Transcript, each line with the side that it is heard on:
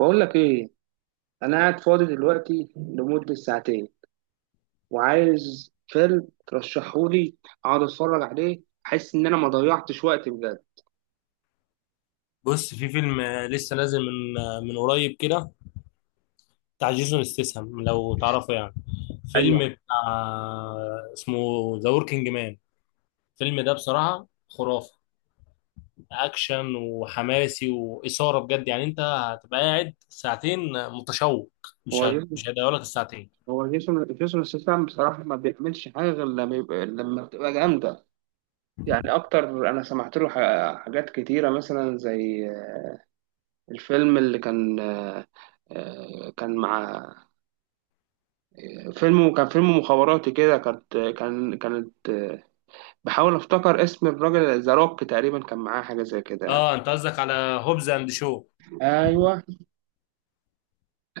right: بقول لك ايه؟ انا قاعد فاضي دلوقتي لمدة ساعتين، وعايز فيلم ترشحهولي، اقعد اتفرج عليه، احس ان انا ما ضيعتش وقت بجد.
left: بص، في فيلم لسه نازل من من قريب كده، بتاع جيسون استسهم لو تعرفه يعني.
right: ايوه.
left: فيلم بتاع اسمه ذا وركينج مان. الفيلم ده بصراحة خرافة، أكشن وحماسي وإثارة بجد، يعني أنت هتبقى قاعد ساعتين متشوق.
right: هو جيسون
left: مش هيضيعوا لك الساعتين.
right: هو جيسون ستاثام، بصراحة ما بيعملش حاجة غير لما بتبقى جامدة. يعني اكتر انا سمعت له حاجات كتيرة، مثلا زي الفيلم اللي كان، كان مع، فيلم كان فيلم مخابراتي كده، كانت، بحاول افتكر اسم الراجل، ذا روك تقريبا كان معاه حاجه زي كده يعني.
left: اه، انت قصدك على هوبز اند شو؟
right: ايوه،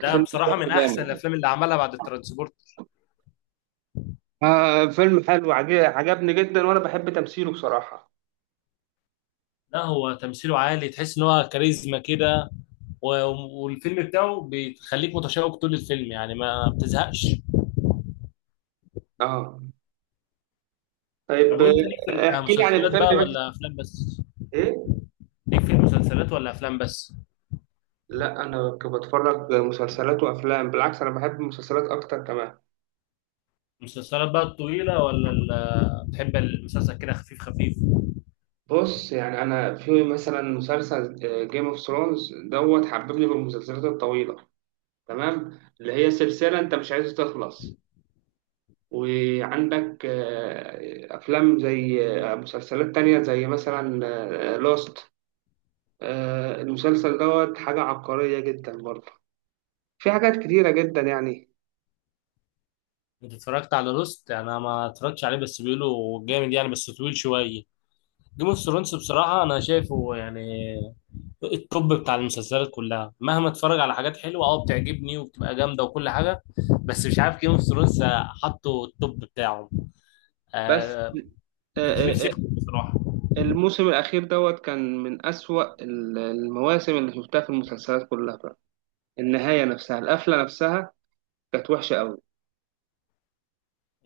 left: ده بصراحة من
right: ده
left: أحسن
right: جامد.
left: الأفلام اللي عملها بعد الترانسبورت.
right: آه، فيلم حلو، عجبني جدا، وانا بحب تمثيله بصراحه.
left: لا، هو تمثيله عالي، تحس ان هو كاريزما كده. و- والفيلم بتاعه بيخليك متشوق طول الفيلم، يعني ما بتزهقش.
right: اه، طيب.
left: طب وانت ليك في
right: احكي لي عن
left: المسلسلات بقى
right: الفيلم بس.
left: ولا افلام بس؟
right: ايه؟
left: ليك في المسلسلات ولا افلام بس؟
right: لا، انا بتفرج مسلسلات وافلام، بالعكس انا بحب المسلسلات اكتر كمان.
left: المسلسلات بقى الطويلة ولا بتحب المسلسل كده خفيف خفيف؟
right: بص، يعني انا في مثلا مسلسل جيم اوف ثرونز حببني بالمسلسلات الطويله، تمام؟ اللي هي سلسله انت مش عايز تخلص. وعندك أفلام زي، مسلسلات تانية زي مثلا لوست، المسلسل حاجة عبقرية جدا برضه، في حاجات كتيرة جدا يعني.
left: انت اتفرجت على لوست؟ انا ما اتفرجتش عليه، بس بيقولوا جامد يعني، بس طويل شوية. جيم اوف ثرونز بصراحة انا شايفه يعني التوب بتاع المسلسلات كلها، مهما اتفرج على حاجات حلوه اه بتعجبني وبتبقى جامده وكل حاجه، بس مش عارف، جيم اوف ثرونز حطوا التوب بتاعه.
right: بس.
left: آه،
right: آه،
left: ما كانش نفسي
right: آه، آه،
left: يخرج بصراحه.
right: الموسم الأخير كان من أسوأ المواسم اللي شفتها في المسلسلات كلها بقى. النهاية نفسها، القفلة نفسها، كانت وحشة أوي.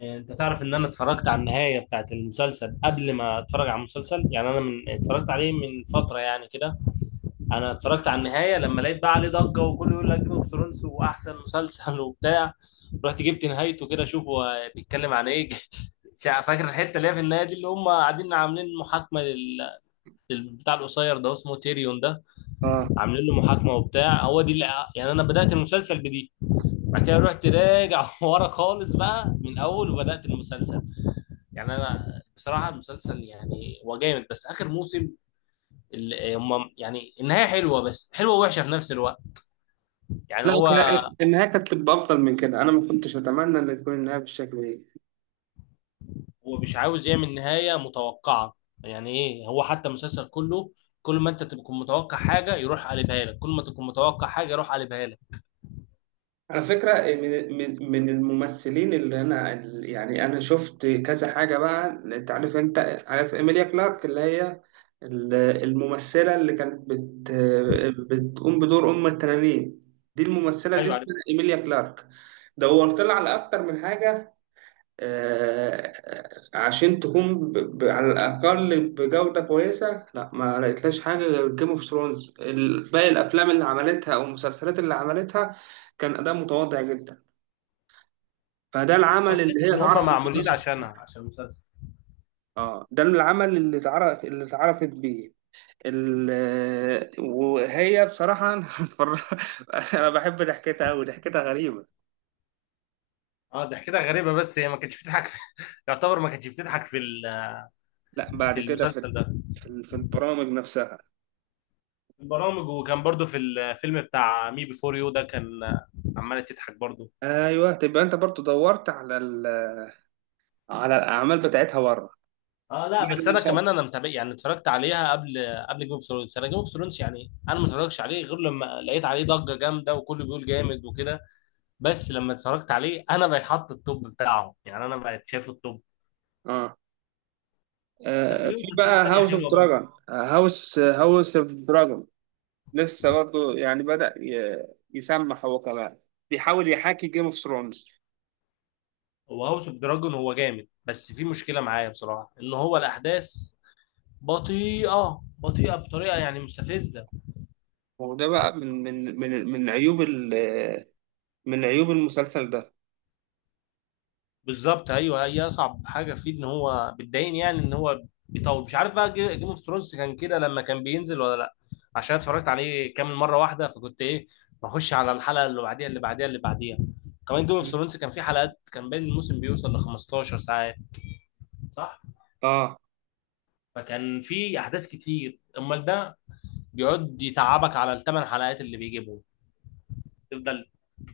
left: انت تعرف ان انا اتفرجت على النهايه بتاعت المسلسل قبل ما اتفرج على المسلسل؟ يعني انا من اتفرجت عليه من فتره يعني كده. انا اتفرجت على النهايه لما لقيت بقى عليه ضجه وكله يقول لك جيم اوف ثرونز واحسن مسلسل وبتاع. رحت جبت نهايته كده اشوفه بيتكلم عن ايه فاكر الحته اللي هي في النهايه دي اللي هم قاعدين عاملين محاكمه بتاع القصير ده اسمه تيريون ده،
right: اه،
left: عاملين له محاكمه وبتاع، هو دي اللي يعني انا بدات المسلسل بدي. بعد كده رحت راجع ورا خالص بقى من اول وبدات المسلسل. يعني انا بصراحه المسلسل يعني هو جامد، بس اخر موسم اللي هم يعني النهايه حلوه، بس حلوه ووحشه في نفس الوقت. يعني
right: لا،
left: هو،
right: النهاية كانت تبقى أفضل من كده، أنا ما كنتش أتمنى إن تكون النهاية بالشكل ده.
left: هو مش عاوز يعمل نهاية متوقعة، يعني ايه. هو حتى المسلسل كله كل ما انت تكون متوقع حاجة يروح قلبها لك، كل ما تكون متوقع حاجة يروح قلبها لك.
right: على فكرة من الممثلين اللي أنا، يعني أنا شفت كذا حاجة بقى، أنت عارف إيميليا كلارك، اللي هي الممثلة اللي كانت بتقوم بدور أم التنانين. دي الممثلة دي
left: ايوه عارف.
right: اسمها إيميليا كلارك. دورت لها على أكتر من حاجة، آه، عشان تكون على الأقل بجودة كويسة. لا، ما لقيتلاش حاجة غير جيم اوف ثرونز. باقي الأفلام اللي عملتها أو المسلسلات اللي عملتها كان أداء متواضع جدا. فده
left: هو
right: العمل اللي
left: تحس
right: هي
left: ان هم
right: اتعرفت بيه
left: معمولين
right: أصلا.
left: عشانها عشان المسلسل.
right: اه، ده العمل اللي اتعرفت بيه ال... وهي بصراحة أنا بحب ضحكتها أوي، ضحكتها غريبة.
left: اه، ده كده غريبة بس هي ما كانتش بتضحك يعتبر ما كانتش بتضحك في
right: لا،
left: في
right: بعد كده في
left: المسلسل ده.
right: في في البرامج نفسها.
left: في البرامج، وكان برضو في الفيلم بتاع مي بيفور يو ده، كان عمالة تضحك برضو.
right: ايوه، تبقى انت برضو دورت على الأعمال بتاعتها بره.
left: اه، لا
right: بعد
left: بس
right: ما
left: انا
right: يخلص.
left: كمان انا متابع، يعني اتفرجت عليها قبل جيم اوف ثرونز. انا جيم اوف ثرونز يعني انا ما اتفرجش عليه غير لما لقيت عليه ضجه جامده وكله بيقول جامد وكده. بس لما اتفرجت عليه انا بقيت حاطط التوب بتاعه، يعني انا بقيت شايف التوب.
right: اه،
left: بس في
right: في
left: مسلسلات
right: بقى
left: تانية حلوه برضه.
right: هاوس اوف دراجون لسه برضو يعني بدأ يسمح هو كمان، بيحاول يحاكي جيم اوف ثرونز.
left: هو هاوس اوف دراجون هو جامد، بس في مشكله معايا بصراحه ان هو الاحداث بطيئه بطيئه بطريقه يعني مستفزه.
right: وده بقى من عيوب المسلسل ده.
left: بالظبط ايوه، هي اصعب حاجه فيه ان هو بتضايقني يعني ان هو بيطول. مش عارف بقى جيم اوف ثرونز كان كده لما كان بينزل ولا لا، عشان اتفرجت عليه كامل مره واحده، فكنت ايه، بخش على الحلقه اللي بعديها اللي بعديها اللي بعديها. كمان جيم اوف ثرونز كان فيه حلقات، كان بين الموسم بيوصل ل 15 ساعات، صح؟
right: اه،
left: فكان فيه احداث كتير. امال ده بيقعد يتعبك على الثمان حلقات اللي بيجيبهم، تفضل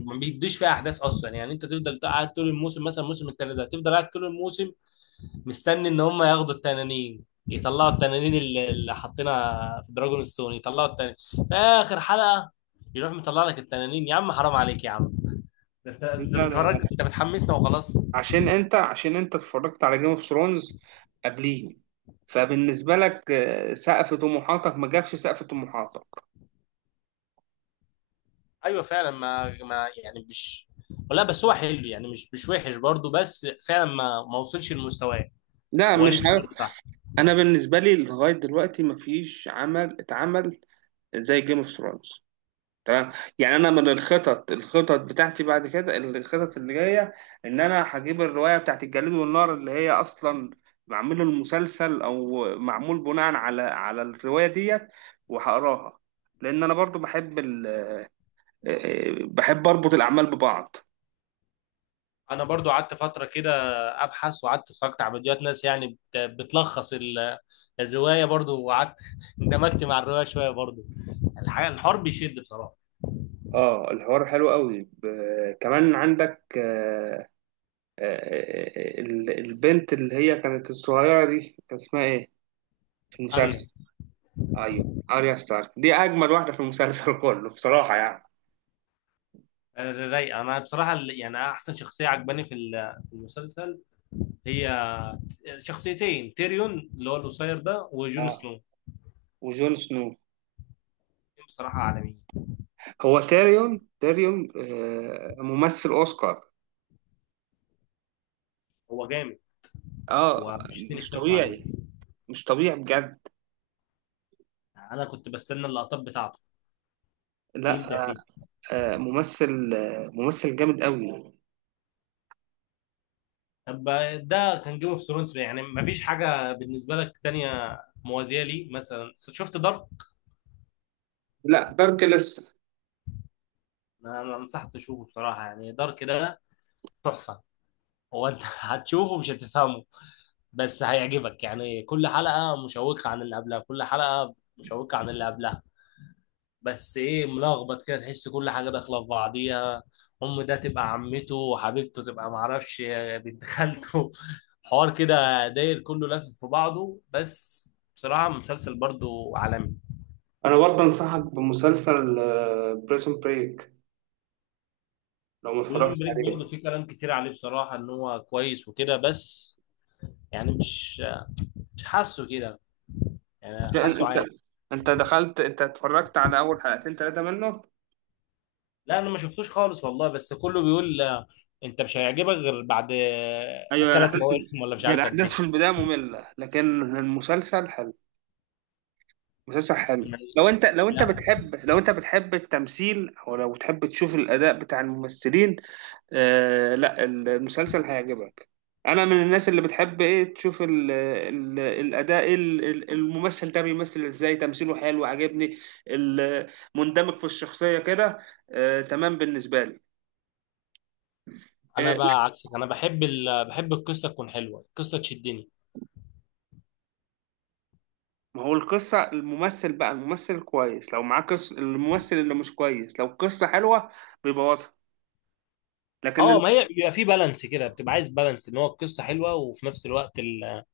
left: ما بيديش فيها احداث اصلا، يعني انت تفضل قاعد طول الموسم مثلا الموسم التالت ده، تفضل قاعد طول الموسم مستني ان هم ياخدوا التنانين، يطلعوا التنانين اللي حاطينها في دراجون ستون، يطلعوا التنانين في اخر حلقه. يروح مطلع لك التنانين، يا عم حرام عليك يا عم، ده انت، انت
right: لا، لا،
left: بتفرج،
right: لا،
left: انت بتحمسنا وخلاص.
right: عشان انت اتفرجت على جيم اوف ثرونز قبليه، فبالنسبه لك سقف طموحاتك ما جابش سقف طموحاتك.
left: ايوه فعلا ما يعني مش، ولا بس هو حلو يعني مش وحش برضه، بس فعلا ما وصلش لمستواه،
right: لا،
left: هو
right: مش
left: لسه
right: ه...
left: برضه تحت.
right: انا بالنسبه لي لغايه دلوقتي مفيش عمل اتعمل زي جيم اوف ثرونز، تمام؟ يعني انا من الخطط بتاعتي، بعد كده الخطط اللي جايه، ان انا هجيب الروايه بتاعت الجليد والنار، اللي هي اصلا معمول المسلسل او معمول بناء على الروايه ديت، وهقراها. لان انا برضو بحب بحب اربط الاعمال ببعض.
left: انا برضو قعدت فتره كده ابحث، وقعدت اتفرجت على فيديوهات ناس يعني بتلخص الروايه برضو، وقعدت اندمجت مع الروايه شويه برضو. الحاجه، الحوار بيشد بصراحه.
right: اه، الحوار حلو قوي، كمان عندك البنت اللي هي كانت الصغيرة دي كان اسمها ايه في المسلسل؟
left: اريا.
right: ايوه، اريا ستارك دي اجمل واحدة في المسلسل كله بصراحة يعني.
left: رايقه. انا بصراحه يعني احسن شخصيه عجباني في في المسلسل هي شخصيتين، تيريون اللي هو القصير ده وجون
right: اه،
left: سنو،
right: وجون سنو.
left: بصراحه عالميين.
right: هو تيريون ممثل اوسكار.
left: هو جامد، هو
right: اه،
left: مش اتنين
right: مش
left: يختلفوا عليه.
right: طبيعي، مش طبيعي بجد.
left: انا كنت بستنى اللقطات بتاعته
right: لا،
left: بيبدع فيه.
right: ممثل ممثل جامد قوي.
left: طب، ده كان جيم اوف ثرونز، يعني مفيش حاجه بالنسبه لك تانية موازيه لي؟ مثلا شفت دارك؟
right: لا، دارك لسه.
left: انا انصحك تشوفه بصراحه، يعني دارك ده تحفه. هو انت هتشوفه مش هتفهمه، بس هيعجبك، يعني كل حلقة مشوقة عن اللي قبلها، كل حلقة مشوقة عن اللي قبلها. بس ايه، ملخبط كده، تحس كل حاجة داخلة في بعضيها. أم ده تبقى عمته، وحبيبته تبقى معرفش بنت خالته حوار كده داير كله لافف في بعضه بس، بصراحة مسلسل برضو عالمي.
right: انا برضه انصحك بمسلسل بريسون بريك لو ما
left: بريزون
right: اتفرجتش
left: بريك برضو
right: عليه.
left: في كلام كتير عليه بصراحة إن هو كويس وكده، بس يعني مش، مش حاسه كده، يعني
right: عشان
left: حاسه
right: انت
left: عادي.
right: انت دخلت انت اتفرجت على اول حلقتين 3 منه.
left: لا انا ما شفتوش خالص والله، بس كله بيقول انت مش هيعجبك غير بعد
right: ايوه،
left: ثلاث مواسم ولا مش
right: هي
left: عارف قد
right: الاحداث في
left: ايه.
right: البدايه ممله لكن المسلسل حلو. مسلسل حلو
left: أنا- لا
right: لو انت بتحب التمثيل او لو بتحب تشوف الاداء بتاع الممثلين. آه، لا، المسلسل هيعجبك. انا من الناس اللي بتحب ايه تشوف ال ال الاداء الممثل ده بيمثل ازاي، تمثيله حلو عجبني. ال- مندمج في الشخصيه كده. آه، تمام بالنسبه لي.
left: انا
right: آه،
left: بقى عكسك، انا بحب بحب القصه تكون حلوه، القصه تشدني.
right: ما هو القصة، الممثل بقى الممثل كويس لو معاه قصة، الممثل اللي مش كويس لو القصة حلوة بيبوظها. لكن
left: اه
right: ال-
left: ما هي بيبقى في بالانس كده، بتبقى عايز بالانس ان هو القصه حلوه وفي نفس الوقت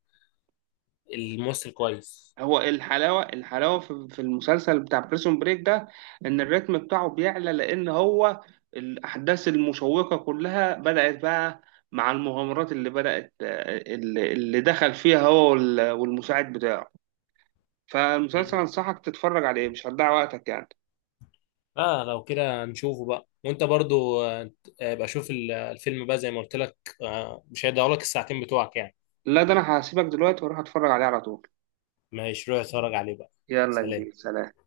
left: الممثل كويس.
right: هو الحلاوة، الحلاوة في المسلسل بتاع بريسون بريك ده، إن الريتم بتاعه بيعلى، لأن هو الأحداث المشوقة كلها بدأت بقى، مع المغامرات اللي بدأت اللي اللي دخل فيها هو والمساعد بتاعه. فالمسلسل
left: مم.
right: أنصحك تتفرج عليه، مش هتضيع وقتك يعني.
left: اه، لو كده نشوفه بقى. وانت برضو ابقى شوف الفيلم بقى زي ما قلت لك، مش هيضيعوا لك الساعتين بتوعك يعني.
right: لا، ده أنا هسيبك دلوقتي وأروح أتفرج عليه على طول.
left: ماشي، روح اتفرج عليه بقى.
right: يلا يا كبير،
left: سلام.
right: سلام.